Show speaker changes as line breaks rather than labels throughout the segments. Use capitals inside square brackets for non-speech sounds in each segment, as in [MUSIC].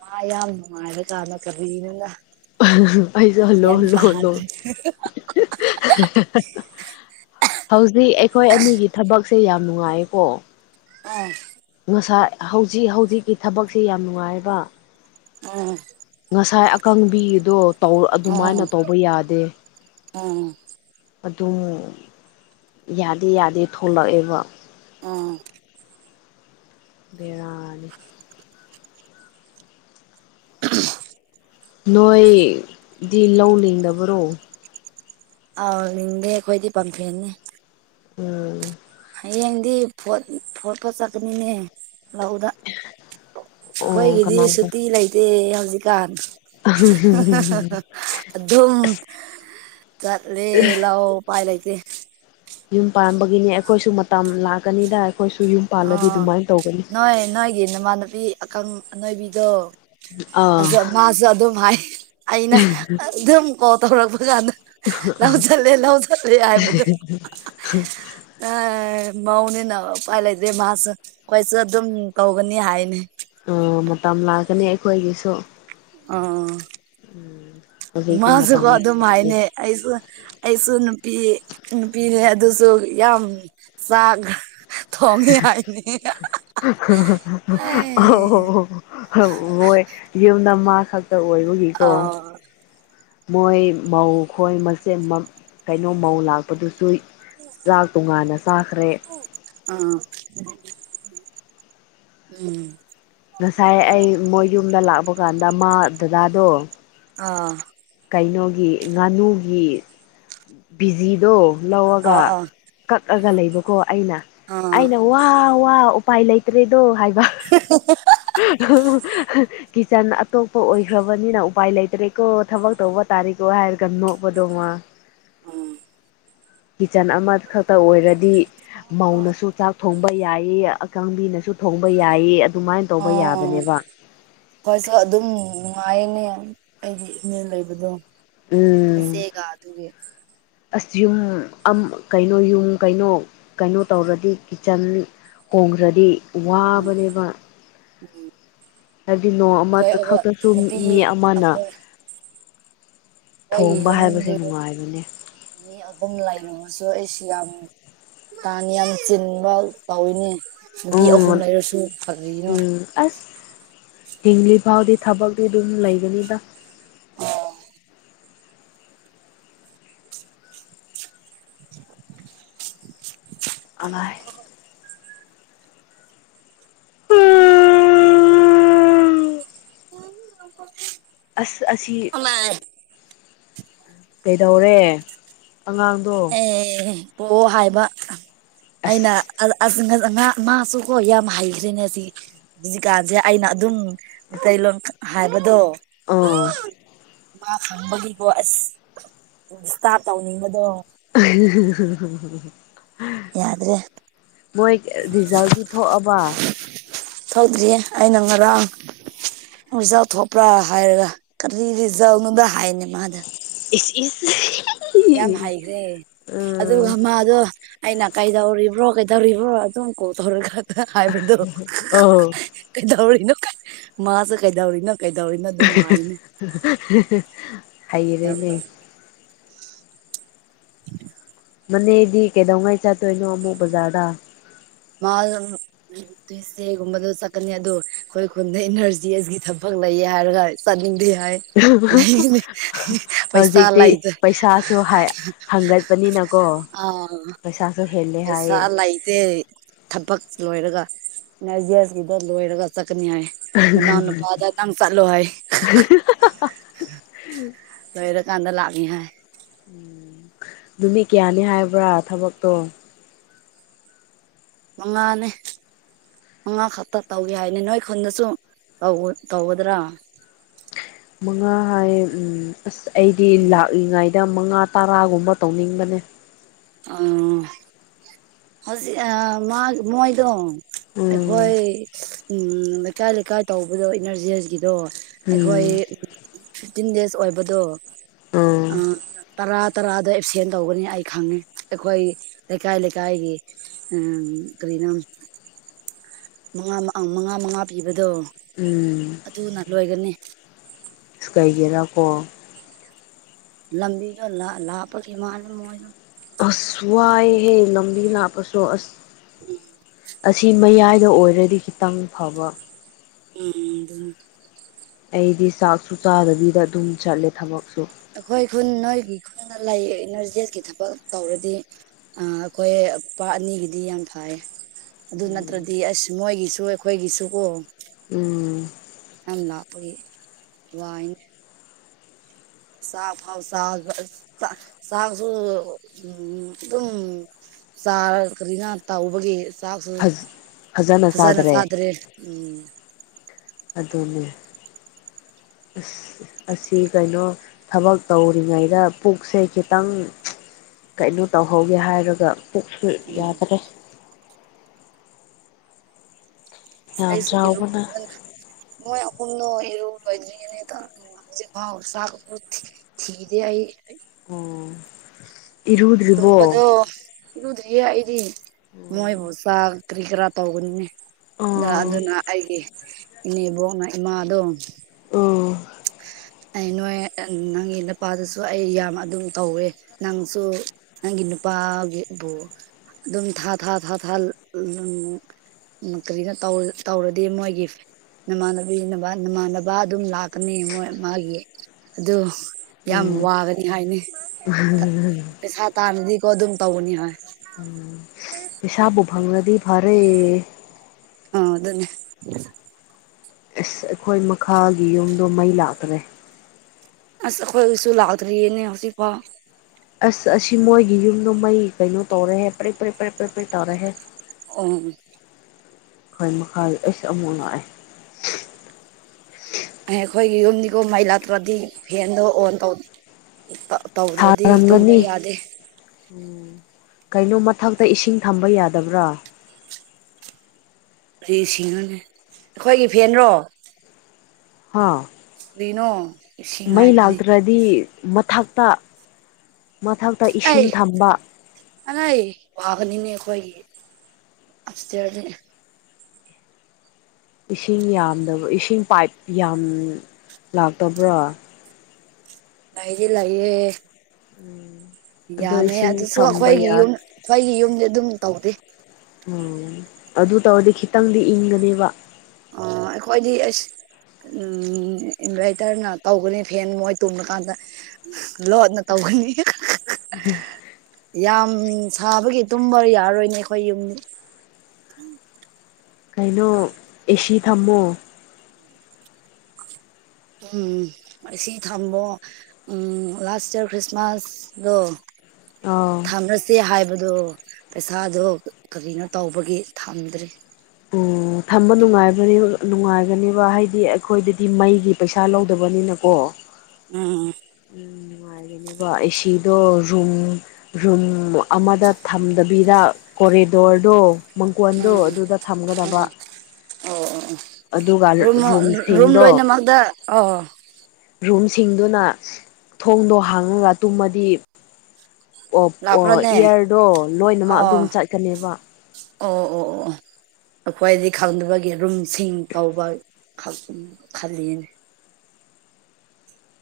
ꯃꯥ ꯌꯥꯝ ꯅꯨꯡꯉꯥꯏꯔꯖꯥꯠꯂ ꯀꯔꯤ [UNINTELLIGIBLE]
ꯑꯩꯁꯨ ꯍꯜꯂꯣ ꯍꯜꯂꯣ ꯍꯜꯂꯣ ꯍꯧꯖꯤꯛ ꯑꯩꯈꯣꯏ ꯑꯅꯤꯒꯤ ꯊꯕꯛꯁꯦ ꯌꯥꯝ ꯅꯨꯡꯉꯥꯏꯀꯣ
[INAUDIBLE]
ꯉꯁꯥꯏ ꯍꯧꯖꯤꯛ ꯍꯧꯖꯤꯛꯀꯤ ꯊꯕꯛꯁꯤ ꯌꯥꯝ ꯅꯨꯡꯉꯥꯏꯔꯤꯕ
ꯑꯥ
ꯉꯁꯥꯏ ꯑꯀꯪꯕꯤꯗꯣꯧ
ꯑꯥ
ꯑꯗꯨꯃꯥꯏꯅ ꯇꯧꯕ ꯌꯥꯗꯦ
ꯑꯥ
ꯑꯗꯨꯝ ꯌꯥꯗꯦ ꯌꯥꯗꯦ ꯊꯣꯛꯂꯛꯑꯦꯕ
ꯑꯥ
ꯕꯔꯥꯗ ꯅꯣꯏꯗꯤ ꯂꯧ ꯂꯤꯡꯅꯕꯔꯣ
ꯑꯥꯎꯅꯤꯡꯗꯦ ꯑꯩꯈꯣꯏꯗꯤ ꯄꯥꯝꯊꯦꯅꯤ
ꯎꯝ
ꯍꯌꯦꯡꯗꯤ ꯐꯣꯠꯄꯣꯠ ꯆꯠꯀꯅꯤꯅꯦ ꯂꯧꯗ
ꯑꯣ
ꯑꯩꯈꯣꯏꯒꯤꯗꯤ
ꯀꯅꯥꯒ
ꯁꯨꯇꯤ ꯂꯩꯇꯦ ꯍꯧꯖꯤꯛꯀꯥꯟ ꯑꯗꯨꯝ ꯆꯠꯂ ꯂꯥꯎ ꯄꯥꯏ ꯂꯩꯇꯦ
ꯌꯨꯝ ꯄꯥꯟꯕꯒꯤꯅꯤ ꯑꯩꯈꯣꯏꯁꯨ ꯃꯇꯝ ꯂꯥꯛꯀꯅꯤꯗ ꯑꯩꯈꯣꯏꯁꯨ ꯌꯨꯝ ꯄꯥꯜꯂꯗꯤ
ꯑꯣ
ꯑꯗꯨꯃꯥꯏꯅ ꯇꯧꯒꯅꯤ
ꯅꯣꯏ ꯅꯣꯏꯒꯤ ꯅꯃꯥꯟꯅꯨꯄꯤ ꯑꯀꯪ ꯑꯅꯣꯏꯕꯤꯗꯣ
ꯑꯥ
ꯑꯗ ꯃꯥꯁꯨ ꯑꯗꯨꯝ ꯍꯥꯏ ꯑꯩꯅ ꯑꯗꯨꯝ ꯀꯣꯜ ꯇꯧꯔꯛꯄ ꯀꯥꯟꯗ ꯂ ꯆꯠꯂꯦ ꯂ ꯆꯠꯂ ꯍꯥꯏꯏ ꯃꯗꯨ ꯑꯦ ꯃꯧꯅꯤꯅ ꯎꯄꯥꯏ ꯂꯩꯇꯦ ꯃꯥꯁꯨ ꯑꯩꯈꯣꯏꯁꯨ ꯑꯗꯨꯝ ꯀꯧꯒꯅꯤ ꯍꯥꯏꯅꯤ
ꯑ ꯃꯇꯝ ꯂꯥꯛꯀꯅꯤ ꯑꯩꯈꯣꯏꯒꯤꯁꯨ
ꯑꯣ
ꯍꯧꯖꯤꯛꯀꯤ ꯃꯇꯝ
ꯃꯥꯁꯨꯀꯣ
ꯂꯥꯛꯄꯗꯗꯤ
ꯑꯗꯨꯝꯥꯏꯅꯦ ꯑꯩꯁꯨ ꯑꯩꯁꯨ ꯅꯨꯄꯤ ꯅꯨꯄꯤꯅꯦ ꯑꯗꯨꯁꯨ ꯌꯥꯝ ꯆꯥꯛ ꯊꯣꯡꯉꯦ ꯍꯥꯏꯅꯦ
ꯑꯣ ꯍ ꯍ ꯋꯥꯏ ꯌꯨꯝꯗ ꯃꯥ ꯈꯛꯇ ꯑꯣꯏꯕꯒꯤ
ꯑ
ꯃꯣꯏ ꯃꯧ ꯈꯣꯏ ꯃꯆꯦꯠ ꯀꯩꯅꯣ ꯃꯧ ꯂꯥꯛꯄꯗꯨꯁꯨ ꯆꯥꯛ ꯇꯣꯉꯥꯟꯅ ꯆꯥꯈ꯭ꯔꯦ
ꯑꯥ ꯎꯝ
ꯉꯁꯥꯏ ꯑꯩ ꯃꯣꯏ ꯌꯨꯝꯗ ꯂꯥꯛꯄ ꯀꯥꯟꯗ ꯃꯥ ꯗꯗꯥꯗꯣ
ꯑꯥ
ꯀꯩꯅꯣꯒꯤ ꯉꯥꯅꯨꯒꯤ ꯕꯤꯖꯤꯗꯣ ꯂꯧꯔꯒ
ꯑꯥ ꯑꯥ
ꯀꯛꯑꯒ ꯂꯩꯕꯀꯣ ꯑꯩꯅ
ꯑꯥ
ꯑꯩꯅ ꯋꯥ ꯋꯥ ꯎꯄꯥꯏ ꯂꯩꯇ꯭ꯔꯦꯗꯣ ꯍꯥꯏꯕ
[UNINTELLIGIBLE]
[UNINTELLIGIBLE] ꯀꯤꯠꯆꯟ ꯑꯇꯣꯞꯄ ꯑꯣꯏꯈ꯭ꯔꯕꯅꯤꯅ ꯎꯄꯥꯏ ꯂꯩꯇ꯭ꯔꯦꯀꯣ ꯊꯕꯛ ꯇꯧꯕ ꯇꯥꯔꯦꯀꯣ ꯍꯥꯏꯔꯒ ꯅꯣꯛꯄꯗꯧꯃ
ꯎꯝ
ꯀꯤꯠꯆꯟ ꯑꯃꯈꯛꯇ ꯑꯣꯏꯔꯗꯤ ꯃꯧꯅꯁꯨ ꯆꯥꯛ ꯊꯣꯡꯕ ꯌꯥꯏ ꯑꯀꯪꯕꯤꯅꯁꯨ ꯊꯣꯡꯕ ꯌꯥꯏꯌꯦ ꯑꯗꯨꯃꯥꯏꯅ ꯇꯧꯕ
ꯑꯣ
ꯌꯥꯕꯅꯦꯕ
ꯍꯣꯏꯁꯨ ꯑꯗꯨꯝ ꯅꯨꯡꯉꯥꯏꯌꯦꯅꯦ ꯑꯩꯒꯤ ꯏꯃꯦꯜ ꯂꯩꯕꯗꯣ
ꯎꯝ
ꯁꯦꯒ ꯑꯗꯨꯒꯦ
ꯑꯁ ꯌꯨꯝ ꯀꯩꯅꯣ ꯌꯨꯝ ꯀꯩꯅꯣ ꯀꯩꯅꯣ ꯇꯧꯔꯗꯤ ꯀꯤꯠꯆꯟ ꯈꯣꯡꯈ꯭ꯔꯗꯤ
ꯎꯝ
ꯋꯥꯕꯅꯦꯕ
ꯎꯝ
ꯍꯥꯏꯗꯤ ꯅꯣꯡ ꯑꯃ
ꯑꯩꯈꯣꯏ ꯑꯩꯈꯣꯏ
ꯈꯛꯇꯁꯨ
ꯅꯨꯄꯤ
ꯃꯤ ꯑꯃꯅ
ꯑꯩꯈꯣꯏ
ꯊꯣꯡꯕ ꯍꯥꯏꯕꯁꯦ ꯅꯨꯡꯉꯥꯏꯕꯅꯤ
ꯑꯒꯨꯝꯅ ꯂꯏꯔꯕꯁꯨ ꯑꯦꯁꯤꯌꯥꯕꯨ ꯇꯥꯅꯤ ꯌꯥꯝ ꯆꯤꯟꯕ ꯇꯧꯋꯅꯦ ꯅꯨꯄꯤ ꯑꯍꯨꯝ
ꯎꯝ
ꯂꯩꯔꯁꯨ ꯐꯔꯤꯅꯣ
ꯎꯝ ꯑꯁ ꯍꯤꯡꯂꯤ ꯐꯥꯎꯗꯤ ꯊꯕꯛꯗꯤ ꯑꯗꯨꯝ ꯂꯩꯒꯅꯤꯗ ꯑꯃꯥꯏ
[INAUDIBLE]
ꯑꯁ ꯑꯁꯤ
ꯄꯥꯏ
ꯀꯩꯗꯧꯔꯦ ꯑꯉꯥꯡꯗꯣ
ꯑꯦ ꯄꯣ ꯍꯥꯏꯕ ꯑꯩꯅ ꯑꯁ ꯑꯁ ꯑꯉꯥ ꯃꯃꯥꯁꯨꯀꯣ ꯌꯥꯝ ꯍꯩꯈ꯭ꯔꯦꯅꯦ ꯁꯤ ꯖꯤꯛꯀꯥꯟꯖꯦ ꯑꯩꯅ ꯑꯗꯨꯝ ꯃꯩꯇꯩꯂꯣꯟ ꯈꯛ ꯍꯥꯏꯕꯗꯣ
ꯑ
ꯃꯥ ꯈꯪꯕꯒꯤꯀꯣ ꯑꯁ ꯏꯁꯇꯥꯞ ꯇꯧꯅꯤꯡꯕꯗꯣ
ꯑ ꯍ ꯍ ꯍ ꯍ ꯍ
ꯌꯥꯗ꯭ꯔꯦ
ꯃꯣꯏ ꯔꯤꯖꯜꯗꯤ ꯊꯣꯛꯑꯕ
ꯊꯧꯛꯗ꯭ꯔꯤꯌꯦ ꯑꯩꯅ ꯉꯔꯥꯡ ꯔꯤꯖꯜ ꯊꯣꯛꯄ꯭ꯔꯥ ꯍꯥꯏꯔꯒ ꯀꯔꯤ ꯔꯤꯖꯜꯅꯣꯗ ꯍꯥꯏꯅꯦ ꯃꯥꯗ
ꯏꯁ ꯏꯁ
ꯌꯥꯝ ꯍꯥꯏꯈ꯭ꯔꯦ ꯑꯗꯨꯒ
ꯎꯝ
ꯃꯥꯗꯣ ꯑꯩꯅ ꯀꯩꯗꯧꯔꯤꯕ꯭ꯔꯣ ꯀꯩꯗꯧꯔꯤꯕ꯭ꯔꯣ ꯑꯗꯨꯝ ꯀꯣꯜ ꯇꯧꯔꯒ ꯍꯥꯏꯕꯗꯣ
ꯑꯣ
ꯀꯩꯗꯧꯔꯤꯅꯣ ꯀ ꯃꯥꯖꯨ ꯀꯩꯗꯧꯔꯤꯅꯞ ꯀꯩꯗꯧꯔꯤꯅꯣ ꯑꯗꯨꯝ ꯍꯥꯏꯅꯦ
ꯍꯩꯔꯦꯅꯦ
ꯌꯥꯝꯅ
ꯃꯅꯦꯗꯤ ꯀꯩꯗꯧꯉꯩ ꯆꯠꯇꯣꯏꯅꯣ ꯑꯃꯨꯛ ꯕꯖꯥꯔꯗ
ꯃꯥꯜ [INAUDIBLE] ꯏꯒꯨꯝꯕꯗ ꯆꯠꯀꯅꯤ ꯑꯗꯣ ꯑꯈꯣꯏ ꯈꯨꯟꯗ ꯏꯅꯔꯖꯤ ꯑꯁꯤꯒꯤ ꯊꯕꯛ ꯂꯩꯌꯦ ꯍꯥꯏꯔꯒ ꯆꯠꯅꯤꯡꯗꯦ ꯂꯥꯏ ꯂꯩꯏꯅꯦ ꯄꯩꯁꯥ
ꯍꯧꯖꯤꯛꯇꯤ
ꯂꯩꯗ
ꯄꯩꯁꯥꯁꯨ ꯍꯥꯏ ꯍꯪꯒꯠꯄꯅꯤꯅꯀꯣ ꯄꯩꯁꯥ
ꯄꯩꯁꯥ ꯂꯩꯗꯦ ꯊꯕꯛ ꯂꯣꯏꯔꯒ ꯅꯖꯤꯌꯦꯁꯀꯤꯗꯣ ꯂꯣꯏꯔꯒ ꯆꯠꯀꯅꯤ ꯍꯥꯏ ꯃꯅꯥꯎ ꯅꯨꯄꯥꯇ ꯅꯪ ꯆꯠꯂꯣ ꯍꯥꯏ
ꯍ ꯍ ꯍꯥ
ꯂꯥꯏꯔ ꯀꯥꯟꯗ ꯂꯥꯛꯅꯤ ꯍꯥꯏ
ꯎꯝ ꯅꯨꯃꯤꯠ ꯀꯌꯥꯅꯤ ꯍꯥꯏꯕ꯭ꯔꯥ ꯊꯕꯛꯇꯣ
ꯃ ꯃꯥꯅꯦ ꯃꯉꯥ ꯈꯛꯇ ꯇꯧꯒꯦ ꯍꯥꯏꯅꯦ ꯅꯣꯏ ꯈꯨꯟꯗꯁꯨ ꯇꯧꯒꯠ ꯇꯧꯒꯗ꯭ꯔꯥ
ꯃꯉꯥ ꯍꯥꯏꯌꯦ ꯎꯝ ꯑꯁ ꯑꯩꯗꯤ ꯂꯥꯛꯂꯤꯉꯥꯏ ꯌꯥꯝ ꯃꯉꯥ ꯇꯔꯥꯒꯨꯝꯕ ꯇꯧꯅꯤꯡꯕꯅꯦ
ꯑꯥ ꯍꯣꯖꯤꯛ ꯑ ꯃꯥꯛ ꯃꯣꯏꯗꯣ
ꯎꯝ
ꯑꯩꯈꯣꯏ ꯎꯝ ꯂꯩꯀꯥꯏ ꯂꯩꯀꯥꯏ ꯇꯧꯕꯗꯣ ꯏꯅꯔꯖꯤꯌꯦꯁꯒꯤꯗꯣ
ꯎꯝ
ꯑꯩꯈꯣꯏ ꯐꯤꯐꯇꯤꯟ ꯗꯦꯖ ꯑꯣꯏꯕꯗꯣ
ꯎꯝ
ꯑ ꯇꯔꯥ ꯇꯔꯥꯗ ꯑꯦꯞꯁꯦꯟ ꯇꯧꯒꯅꯤ ꯑꯩ ꯈꯪꯉꯦ ꯑꯩꯈꯣꯏ ꯂꯩꯀꯥꯏ ꯂꯩꯀꯥꯏꯒꯤ ꯑꯝ ꯀꯔꯤꯅꯣ ꯃꯉꯥ ꯃꯪ ꯑ ꯃꯉꯥ ꯃꯉꯥ ꯄꯤꯕꯗꯣ
ꯎꯝ
ꯑꯗꯨꯅ ꯂꯣꯏꯒꯅꯦ
ꯁꯨ ꯀꯥꯏꯒꯦꯔꯥ ꯀꯣ
ꯂꯝꯕꯤꯗꯣ ꯂ ꯂꯥꯞꯄꯒꯤ ꯃꯥꯅꯦ ꯃꯣꯏꯅ
ꯑꯁ ꯋꯥꯏꯌꯦꯍꯦ ꯂꯝꯕꯤ ꯂꯥꯛꯄꯁꯣ ꯑꯁ
ꯎꯝ
ꯑꯁꯤ ꯃꯌꯥꯏꯗ ꯑꯣꯏꯔꯗꯤ ꯈꯤꯇꯪ ꯐꯕ
ꯎꯝ ꯕꯨꯡ
ꯑꯩꯗꯤ ꯆꯥꯛꯁꯨ ꯆꯥꯗꯕꯤꯗ ꯑꯗꯨꯝ ꯆꯠꯂꯦ ꯊꯕꯛꯁꯨ
ꯑꯩꯈꯣꯏ ꯈꯨꯟ ꯅꯣꯏꯒꯤ ꯈꯨꯅ ꯂꯩ ꯅꯣꯏ ꯖꯦꯠꯀꯤ ꯊꯕꯛ ꯇꯧꯔꯗꯤ ꯑ ꯑꯩꯈꯣꯏ ꯄꯥꯠ ꯑꯅꯤꯒꯤꯗꯤ ꯌꯥꯝ ꯐꯥꯏꯌꯦ ꯑꯗꯨ
ꯎꯝ
ꯅꯠꯇ꯭ꯔꯗꯤ ꯑꯁ ꯃꯣꯏꯒꯤꯁꯨ ꯑꯩꯈꯣꯏꯒꯤꯁꯨ ꯀꯣ
ꯎꯝ
ꯌꯥꯝ ꯂꯥꯛꯄꯒꯤ ꯋꯥꯏꯟ ꯆꯥꯛ ꯐꯥꯎ ꯆꯕ ꯆꯥꯛꯁꯨ ꯎꯝ ꯗꯨꯝ ꯆꯥꯔ ꯀꯔꯤꯅ ꯇꯥꯎꯕꯒꯤ ꯆꯥꯛꯁꯨ ꯐꯖꯅ ꯆꯥꯗ꯭ꯔꯦ ꯎꯝ
ꯑꯗꯨꯅꯤ ꯑꯁ ꯑꯁꯤ ꯀꯩꯅꯣ ꯊꯕꯛ ꯇꯧꯔꯤꯉꯩꯗ ꯄꯨꯛꯁꯦ ꯈꯤꯇꯪ ꯀꯩꯅꯣ ꯇꯧꯍꯧꯒꯦ ꯍꯥꯏꯔꯒ ꯄꯨꯛꯁꯨ
ꯎꯝ
ꯌꯥꯗ꯭ꯔꯦ ꯌꯥꯝ
ꯑꯩꯁꯨ
ꯆꯥꯎꯕꯅ
ꯏꯔꯨꯅꯤꯉꯣꯜꯂ ꯃꯣꯏ ꯑꯍꯨꯝꯅ ꯑꯦꯔꯨ ꯂꯣꯏꯗꯕꯅꯦ ꯇ ꯋꯥꯡꯁꯤꯠ ꯑꯍꯥꯎ ꯆꯥ ꯊꯤꯗ‌ꯦ ꯑꯩ
ꯑꯣ [INAUDIBLE]
ꯇꯨꯝꯕꯗꯣ ꯏꯔꯨꯗ꯭ꯔꯤꯌꯦ ꯑꯩꯗꯤ ꯃꯣꯏꯕꯨ
ꯎꯝ
ꯆꯥꯛ ꯀꯔꯤ ꯀꯔꯥ ꯇꯧꯒꯅꯤꯅꯦ ꯑ
ꯑꯣ
ꯑꯗꯨꯅ ꯑꯩꯒꯤ ꯏꯅꯦꯕꯣꯛꯅ ꯏꯃꯥꯗꯣ
ꯑ‌ꯣ
ꯑꯩ ꯅꯣꯏ ꯅꯪꯒꯤ ꯅꯨꯄꯥꯗꯁꯨ ꯑꯩ ꯌꯥꯝ ꯑꯗꯨꯝ ꯇꯧꯋꯦ ꯅꯪꯁꯨ ꯅꯪꯒꯤ ꯅꯨꯄꯥꯒꯤꯕꯨ ꯑꯗꯨꯝ ꯊꯥ ꯊꯥ ꯊꯥ ꯊꯥꯜ ꯎꯝ ꯀꯔꯤꯅꯣ ꯇꯧꯔꯗꯤ ꯃꯣꯏꯒꯤ ꯅꯃꯥꯟꯅꯕꯤ ꯅꯃꯥꯟꯅꯕ ꯑꯗꯨꯝ ꯂꯥꯛ ꯀꯅꯤ ꯃꯣꯏ ꯃꯥꯒꯤ ꯑꯗꯨ ꯌꯥꯝ
ꯎꯝ
ꯋꯥꯒꯅꯤ ꯍꯥꯏꯅ‌ꯦ ꯊ ꯄꯩꯁꯥ ꯇꯥꯟꯔꯗꯤꯀꯣ ꯑꯗꯨꯝ ꯇꯧꯕꯅꯤ ꯍꯣꯏ
ꯎꯝ [INAUDIBLE] ꯄꯩꯥꯁꯥꯕꯨ ꯐꯪꯔꯗꯤ ꯐꯔꯦ
ꯑ ꯑꯗꯨꯅꯦ
ꯑꯁ ꯑꯩꯈꯣꯏ ꯃꯈꯥꯒꯤ ꯌꯨꯝꯗꯣ ꯃꯩ ꯂꯥꯛꯇ꯭ꯔꯦ
ꯑꯁ ꯑꯩꯈꯣꯏꯒꯤꯁꯨ ꯂꯥꯛꯗ꯭ꯔꯤꯌꯦꯅꯦ ꯍꯧꯖꯤꯛꯐꯥꯎ
ꯑꯁ ꯑꯁꯤ ꯃꯣꯏꯒꯤ ꯌꯨꯝꯗꯣ ꯃꯩ ꯀꯩꯅꯣ ꯇꯧꯔ‌ꯦꯍꯦ ꯄ꯭ꯔꯦ ꯄ꯭ꯔꯦꯠ ꯄ꯭ꯔꯦꯠ ꯄ꯭ꯔꯦ ꯄ꯭ꯔ‌ꯦꯠ ꯇꯧꯔ‌ꯦꯍꯦ
ꯑꯣꯝ
ꯑꯩꯈ‌ꯣꯏ ꯃꯈꯥ ꯑꯩꯁꯨ ꯑꯃꯨꯛ ꯂꯥꯛꯑꯦ
ꯑꯩꯈꯣꯏꯒꯤ ꯌꯨꯝꯗꯤꯒꯨꯝ ꯃꯩ ꯂꯥꯛꯇ꯭ꯔꯗꯤ ꯐꯦꯟꯗꯣ ꯑꯣꯟ ꯇꯧ ꯄ ꯇꯧꯗ꯭ꯔꯗꯤ ꯇꯨꯝꯕ
ꯁꯥꯔꯝꯒꯅꯤ
ꯌꯥꯗꯦ
ꯎꯝ ꯀꯩꯅꯣ ꯃꯊꯛꯇ ꯏꯁꯤꯡ ꯊꯝꯕ ꯌꯥꯗꯕ꯭ꯔꯥ
ꯀꯔꯤ ꯏꯁꯤꯡ‌ꯅ‌ꯣꯅꯦ ꯑꯩꯈꯣꯏꯒꯤ ꯐꯦꯟꯔꯣ
ꯍꯥꯥ
ꯀꯔꯤꯅꯣ ꯏꯁꯤꯡ ꯍꯥꯏꯕꯗꯤ
ꯗꯤ ꯃꯊꯛꯇ ꯃꯊꯛꯇ ꯏꯁꯤꯡ ꯊꯝꯕ
ꯑꯅ‌ꯩ ꯋꯥꯒꯅꯤꯅꯦ ꯑꯩꯈꯣꯏꯒꯤ ꯑꯞꯁ꯭ꯇꯤꯌꯥ꯭ꯔꯗꯅ‌ꯦ
ꯏꯁꯤꯡ ꯌꯥꯝꯗꯕ ꯏꯁꯤꯡ ꯄꯥꯏꯞ ꯌꯥꯝ ꯂꯥꯛꯇꯕ꯭ꯔꯥ
ꯂꯥꯏꯔꯤ ꯂꯩꯌꯦ
ꯎꯝ ꯑꯗꯣ
ꯌꯥꯝꯃꯦ
ꯏꯁꯤꯡ
ꯑꯗꯨꯁꯨ
ꯊꯝꯕ
ꯑꯩꯈꯣꯏꯒꯤ
ꯌꯥꯏ
ꯌꯨꯝ ꯑꯩꯈꯣꯏꯒꯤ ꯌꯨꯝꯗꯤ ꯑꯗꯨꯝ ꯇꯧꯗꯦ
ꯎꯝ ꯑꯗꯨ ꯇꯧꯔꯗꯤ ꯈꯤꯇꯪꯗꯤ ꯏꯪꯒꯅꯦꯕ
ꯑꯣꯈꯣꯏꯗꯤ ꯑꯁ ꯏꯟꯚꯥꯏꯇ꯭ꯔꯅ ꯇꯧꯒꯅꯤ ꯐꯦꯟ ꯃꯣꯏ ꯇꯨꯝꯒ꯭ꯔ ꯀꯥꯟꯗ ꯂꯣꯠꯅ ꯇꯧꯒꯅꯤ
[UNINTELLIGIBLE]
ꯌꯥꯝ ꯁꯥꯕꯒꯤ ꯇꯨꯝꯕ ꯌꯥꯔꯔꯣꯏꯅꯦ ꯑꯩꯈꯣꯏ ꯌꯨꯝꯗꯤ
ꯀꯩꯅꯣ ꯑꯦꯁꯤ ꯊꯝꯃꯣ
ꯎꯝ ꯑꯁꯤ ꯊꯝꯃ‌ꯣ ꯎꯝ ꯂꯥꯁ ꯏꯌꯥꯔ ꯈ꯭ꯔꯤꯁꯃꯥꯁꯗꯣ
ꯑ
ꯊꯝꯂꯁꯦ ꯍꯥꯏꯕꯗꯣ ꯄꯩꯁꯥꯗꯣ ꯀꯔꯤꯅꯣ ꯇꯧꯕꯒꯤ ꯊꯝꯗ꯭ꯔꯦ
ꯑꯣ ꯊꯝꯕ ꯅꯨꯡꯉꯥꯏꯕꯅꯤ ꯅꯨꯡꯉꯥꯏꯒꯅꯤꯕ ꯍꯥꯏꯗꯤ ꯑꯩꯈꯣꯏꯗꯗꯤ ꯃꯩꯒꯤ ꯄꯩꯁꯥ ꯂꯧꯗꯕꯅꯤꯅꯀꯣ
ꯎꯝ
ꯎꯝ ꯅꯨꯡꯉꯥꯏꯒꯅꯤꯕ ꯑꯦꯁꯤꯗꯣ ꯔꯨꯝ ꯔꯨꯝ ꯑꯃꯗ ꯊꯝꯗꯕꯤꯗ ꯀꯣꯔꯤꯗꯣꯔꯗꯣ ꯃꯪꯒꯣꯟꯗꯣ
ꯎꯝ
ꯑꯗꯨꯗ ꯊꯝꯒꯗꯕ
ꯎꯝ ꯑꯣ
ꯑꯗꯨꯒ
ꯑꯣ ꯔꯨꯝ ꯔꯨꯝ
ꯔꯨꯝꯁꯤꯡꯗꯣ
ꯂꯣꯏꯅꯃꯛꯇ ꯑꯣ
ꯔꯨꯝꯁꯤꯡꯗꯨꯅ ꯊꯣꯡꯗꯣ ꯍꯥꯡꯉꯒ ꯇꯨꯝꯃꯗꯤ ꯑꯣ ꯑꯣ
ꯂꯥꯛꯄ꯭ꯔꯥꯅꯦ
ꯏꯌꯥꯔꯗꯣ ꯂꯣꯏꯅꯃꯛ ꯑꯗꯨꯝ
ꯑꯣ
ꯆꯠꯀꯅꯤꯕ
ꯑꯣ ꯑꯣ ꯑꯣ ꯑꯩꯈꯣꯏꯗꯤ ꯈꯪꯗꯕꯒꯤ ꯔꯨꯝꯁꯤꯡ ꯇꯧꯕ ꯈꯛ ꯈꯜꯂꯤꯌꯦꯅꯦ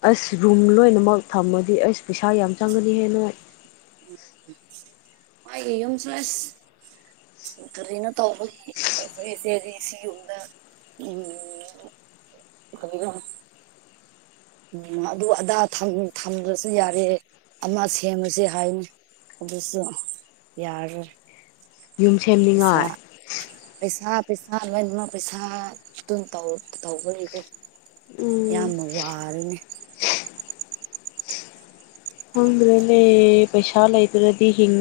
ꯑꯁ ꯔꯨꯝ ꯂꯣꯏꯅꯃꯛ ꯊꯝꯃꯗꯤ ꯑꯩꯁ ꯄꯩꯁꯥ ꯌꯥꯝ ꯆꯪꯒꯅꯤ ꯍꯦ ꯅꯣꯏ
ꯃꯥꯒꯤ ꯌꯨꯝ ꯁꯦ ꯑꯁ ꯀꯔꯤ‌ꯅ‌ꯣ ꯇꯧꯕꯒꯤ ꯑꯩꯈꯣꯏꯁꯦ ꯍꯧꯖꯤꯛ ꯁꯤꯒꯤ ꯌꯨꯝꯗ ꯎꯝ ꯀꯔꯤꯅꯣ ꯎꯝ ꯑꯗꯨ ꯑꯗꯥ ꯊꯝ ꯊꯝꯗ꯭ꯔꯁꯨ ꯌꯥꯔꯦ ꯑꯃ ꯁꯦꯝꯃꯁꯦ ꯍꯥꯏꯅꯦ ꯑꯗꯨꯁꯨ ꯌꯥꯔꯣꯏ
ꯌꯨꯝ ꯁꯦꯝꯅꯤꯡꯉꯥꯏ
ꯄꯩꯁꯥ ꯄꯩꯁꯥ ꯂꯣꯏꯅꯃꯛ ꯄꯩꯁꯥ ꯑꯗꯨꯝ ꯇꯧ ꯇꯧꯕꯒꯤꯀꯣ
ꯎꯝ
ꯌꯥꯝꯅ ꯋꯥꯔꯦꯅꯦ
ꯈꯪꯗ꯭ꯔꯦꯅꯦ ꯄꯩꯁꯥ ꯂꯩꯇꯔꯗꯤ ꯍꯤꯡ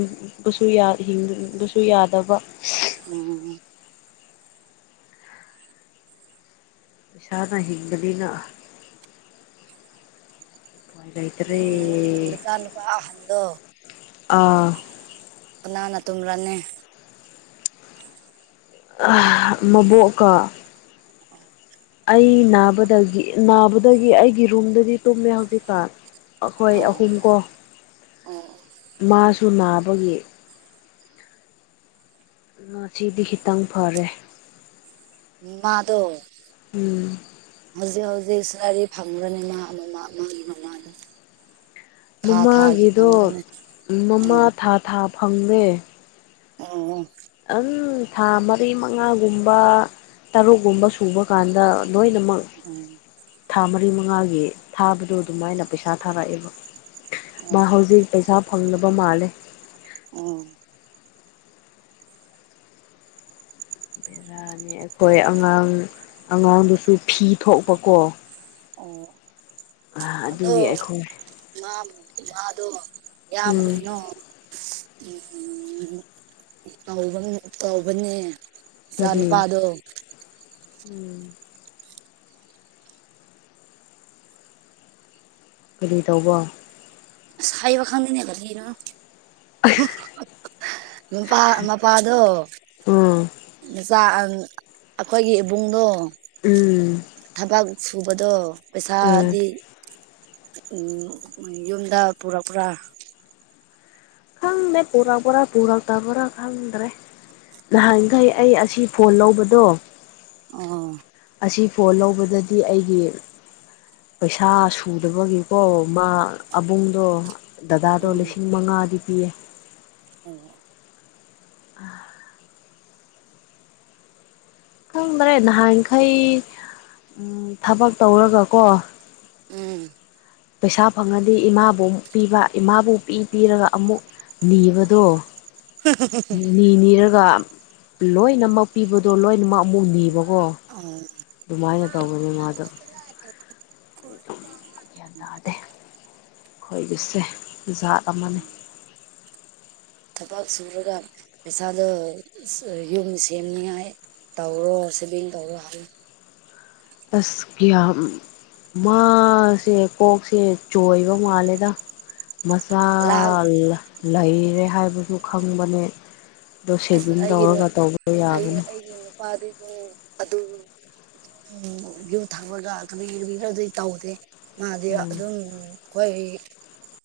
ꯗꯨꯁꯨ ꯌꯥ ꯍꯤꯡꯕꯁꯨ ꯌꯥꯗꯕ
ꯎꯝ
ꯄꯩꯁꯥꯅ ꯍꯤꯡꯕꯅꯤꯅ ꯎꯄꯥꯏ ꯂꯩꯇ꯭ꯔꯦ
ꯅꯆꯥ ꯅꯨꯄꯥ ꯑꯍꯟꯗꯣ
ꯑꯥ
ꯀꯅꯥꯅ ꯇꯨꯝꯕ꯭ꯔꯅꯦ
ꯑ ꯃꯕꯣꯛꯀꯥ
ꯑ [UNINTELLIGIBLE]
ꯑꯩ ꯅꯥꯕꯗꯒꯤ ꯅꯥꯕꯗꯒꯤ ꯑꯩꯒꯤ ꯔꯨꯝꯗꯗꯤ ꯇꯨꯝꯃꯦ ꯍꯧꯖꯤꯛꯀꯥꯟ ꯑꯩꯈꯣꯏ
ꯑꯣ
ꯑꯍꯨꯝꯀꯣ
ꯑꯣ
ꯃꯥꯁꯨ ꯅꯥꯕꯒꯤ ꯉꯁꯤꯗꯤ ꯈꯤꯇꯪ ꯐꯔꯦ
ꯃꯥꯗꯣ
ꯎꯝ
ꯍꯧꯖꯤꯛ ꯍꯧꯖꯤꯛꯁꯨ ꯒꯥꯔꯤ ꯐꯪꯕ꯭ꯔꯅꯦ ꯃꯥ ꯑꯃ ꯃꯥ ꯃꯥꯒꯤ ꯃꯃꯗꯣ
ꯃꯃꯥꯒꯤꯗꯣ
ꯐꯪꯕ꯭ꯔꯅꯦ
ꯃꯃꯥ
ꯎꯝ
ꯊꯥ ꯊꯥ ꯐꯪꯂꯦ
ꯑꯣ
ꯑꯝ ꯊꯥ ꯃꯔꯤ ꯃꯉꯥꯒꯨꯝꯕ ꯇꯔꯨꯛꯒꯨꯝꯕ ꯁꯨꯕ ꯀꯥꯟꯗ ꯂꯣꯏꯅꯃꯛ
ꯎꯝ
ꯊꯥ ꯃꯔꯤ ꯃꯉꯥꯒꯤ ꯊꯥꯕꯗꯣ ꯑꯗꯨꯃꯥꯏꯅ ꯄꯩꯁꯥ ꯊꯥꯔꯛꯑꯦꯕ ꯃꯥ
ꯑꯣ
ꯍꯧꯖꯤꯛ ꯄꯩꯁꯥ ꯐꯪꯗꯕ ꯃꯥꯜꯂꯦ
ꯑꯣ
ꯃꯅꯦ ꯑꯩꯈꯣꯏ ꯑꯉꯥꯡ ꯑꯉꯥꯡꯗꯨꯁꯨ ꯐꯤ ꯊꯣꯛꯄꯀꯣ
ꯑꯣ ꯑꯗꯣ
ꯑꯗꯨꯒꯤ ꯑꯩꯈꯣꯏ
ꯃꯥ ꯃꯥꯗꯣ ꯌꯥꯝ
ꯎꯝ
ꯀꯔꯤꯅꯣ ꯎꯝ ꯇꯧꯕꯅꯦ ꯇꯧꯕꯅꯦ ꯏꯆꯥ
ꯀꯔꯤ
ꯅꯨꯄꯥꯗꯣ
ꯎꯝ ꯀꯔꯤ ꯇꯧꯕ
ꯁꯥꯏꯕ ꯈꯪꯗꯅꯦꯒꯒꯤꯅ ꯃꯄꯥ ꯃꯄꯥꯗꯣ
ꯎꯝ
ꯃꯆꯥ ꯑꯩꯈꯣꯏꯒꯤ ꯏꯕꯨꯡꯗꯣ
ꯎꯝ
ꯊꯕꯛ ꯁꯨꯕꯗꯣ
ꯎꯝ
ꯄꯩꯁꯥꯗꯤ ꯌꯨꯝꯗ ꯄꯨꯔꯛ ꯄꯨꯔꯥ
ꯈꯪꯗꯦ ꯄꯨꯔꯥ ꯄꯨꯔꯥ ꯄꯨꯔꯛ ꯇꯥ ꯄꯨꯔ ꯈꯪꯗ꯭ꯔꯦ ꯅꯍꯥꯟꯈꯩ ꯑꯩ ꯑꯁꯤ ꯐꯣꯟ ꯂꯧꯕꯗꯣ
ꯑꯣ
ꯑꯁꯤ ꯐꯣꯟ ꯂꯧꯕꯗꯗꯤ ꯑꯩꯒꯤ ꯄꯩꯁꯥ ꯁꯨꯗꯕꯒꯤꯀꯣ ꯃꯥ ꯑꯕꯨꯡꯗꯣ ꯗꯗꯥꯗꯣ
ꯎꯝ
ꯂꯤꯁꯤꯡ ꯃꯉꯥꯗꯤ ꯄꯤꯌꯦ
ꯑꯣ
ꯑ ꯈꯪꯕꯔꯦ ꯅꯍꯥꯟꯈꯩ ꯊꯕꯛ ꯇꯧꯔꯒꯀꯣ
ꯎꯝ
ꯄꯩꯁꯥ ꯐꯪꯉꯗꯤ ꯏꯃꯥꯕꯨ ꯑꯃꯨꯛ ꯄꯤꯕ ꯏꯃꯥꯕꯨ ꯄꯤ ꯄꯤꯔꯒ ꯑꯃꯨꯛ ꯅꯤꯕꯗꯣ
[INAUDIBLE]
ꯅꯤ ꯅꯤꯔꯒ ꯂꯣꯏꯅꯃꯛ ꯄꯤꯕꯗꯣ ꯂꯣꯏꯅꯃꯛ ꯑꯃꯨꯛ ꯅꯤꯕꯀꯣ
ꯑ
ꯑꯗꯨꯃꯥꯏꯅ ꯇꯧꯕꯅꯤ ꯃꯥꯗꯣ ꯑꯗꯨꯝ ꯒ꯭ꯌꯥꯟ ꯇꯥꯗꯦ ꯑꯩꯈꯣꯏꯒꯤꯁꯦ ꯖꯥꯠ ꯑꯃꯅꯤ
ꯊꯕꯛ ꯁꯨꯔꯒ ꯄꯩꯥꯗ ꯌꯨꯝ ꯁꯦꯝꯅꯤꯉꯥꯏ ꯇꯧꯔꯣ ꯁꯤꯂꯤꯡ ꯇꯧꯔꯣ ꯍꯥꯏꯜ
ꯑꯁꯀꯤ ꯌꯥꯝ ꯃꯥꯁꯦ ꯀꯣꯛꯁꯦ ꯆꯣꯏꯕ ꯃꯥꯜꯂꯦꯗ ꯃꯆꯥ
ꯂꯥꯛ
ꯂꯩꯔꯦ ꯍꯥꯏꯕꯁꯨ ꯈꯪꯕꯅꯦ ꯑꯣ
ꯑꯁ
ꯁꯦꯚꯤꯡ ꯂꯧꯔꯒ ꯇꯧꯕ ꯌꯥꯒꯅꯤ
ꯎꯄꯥ ꯑꯗꯨꯗꯨꯣ ꯑꯗꯨ ꯎꯝ ꯌꯨ ꯊꯛꯄꯒ ꯑꯗꯨꯒꯤ ꯈꯔ ꯑꯗꯨꯗꯤ ꯇꯧꯗꯦ ꯃꯥꯗꯤ
ꯎꯝ
ꯑꯗꯨꯝ ꯑꯩꯈꯣꯏ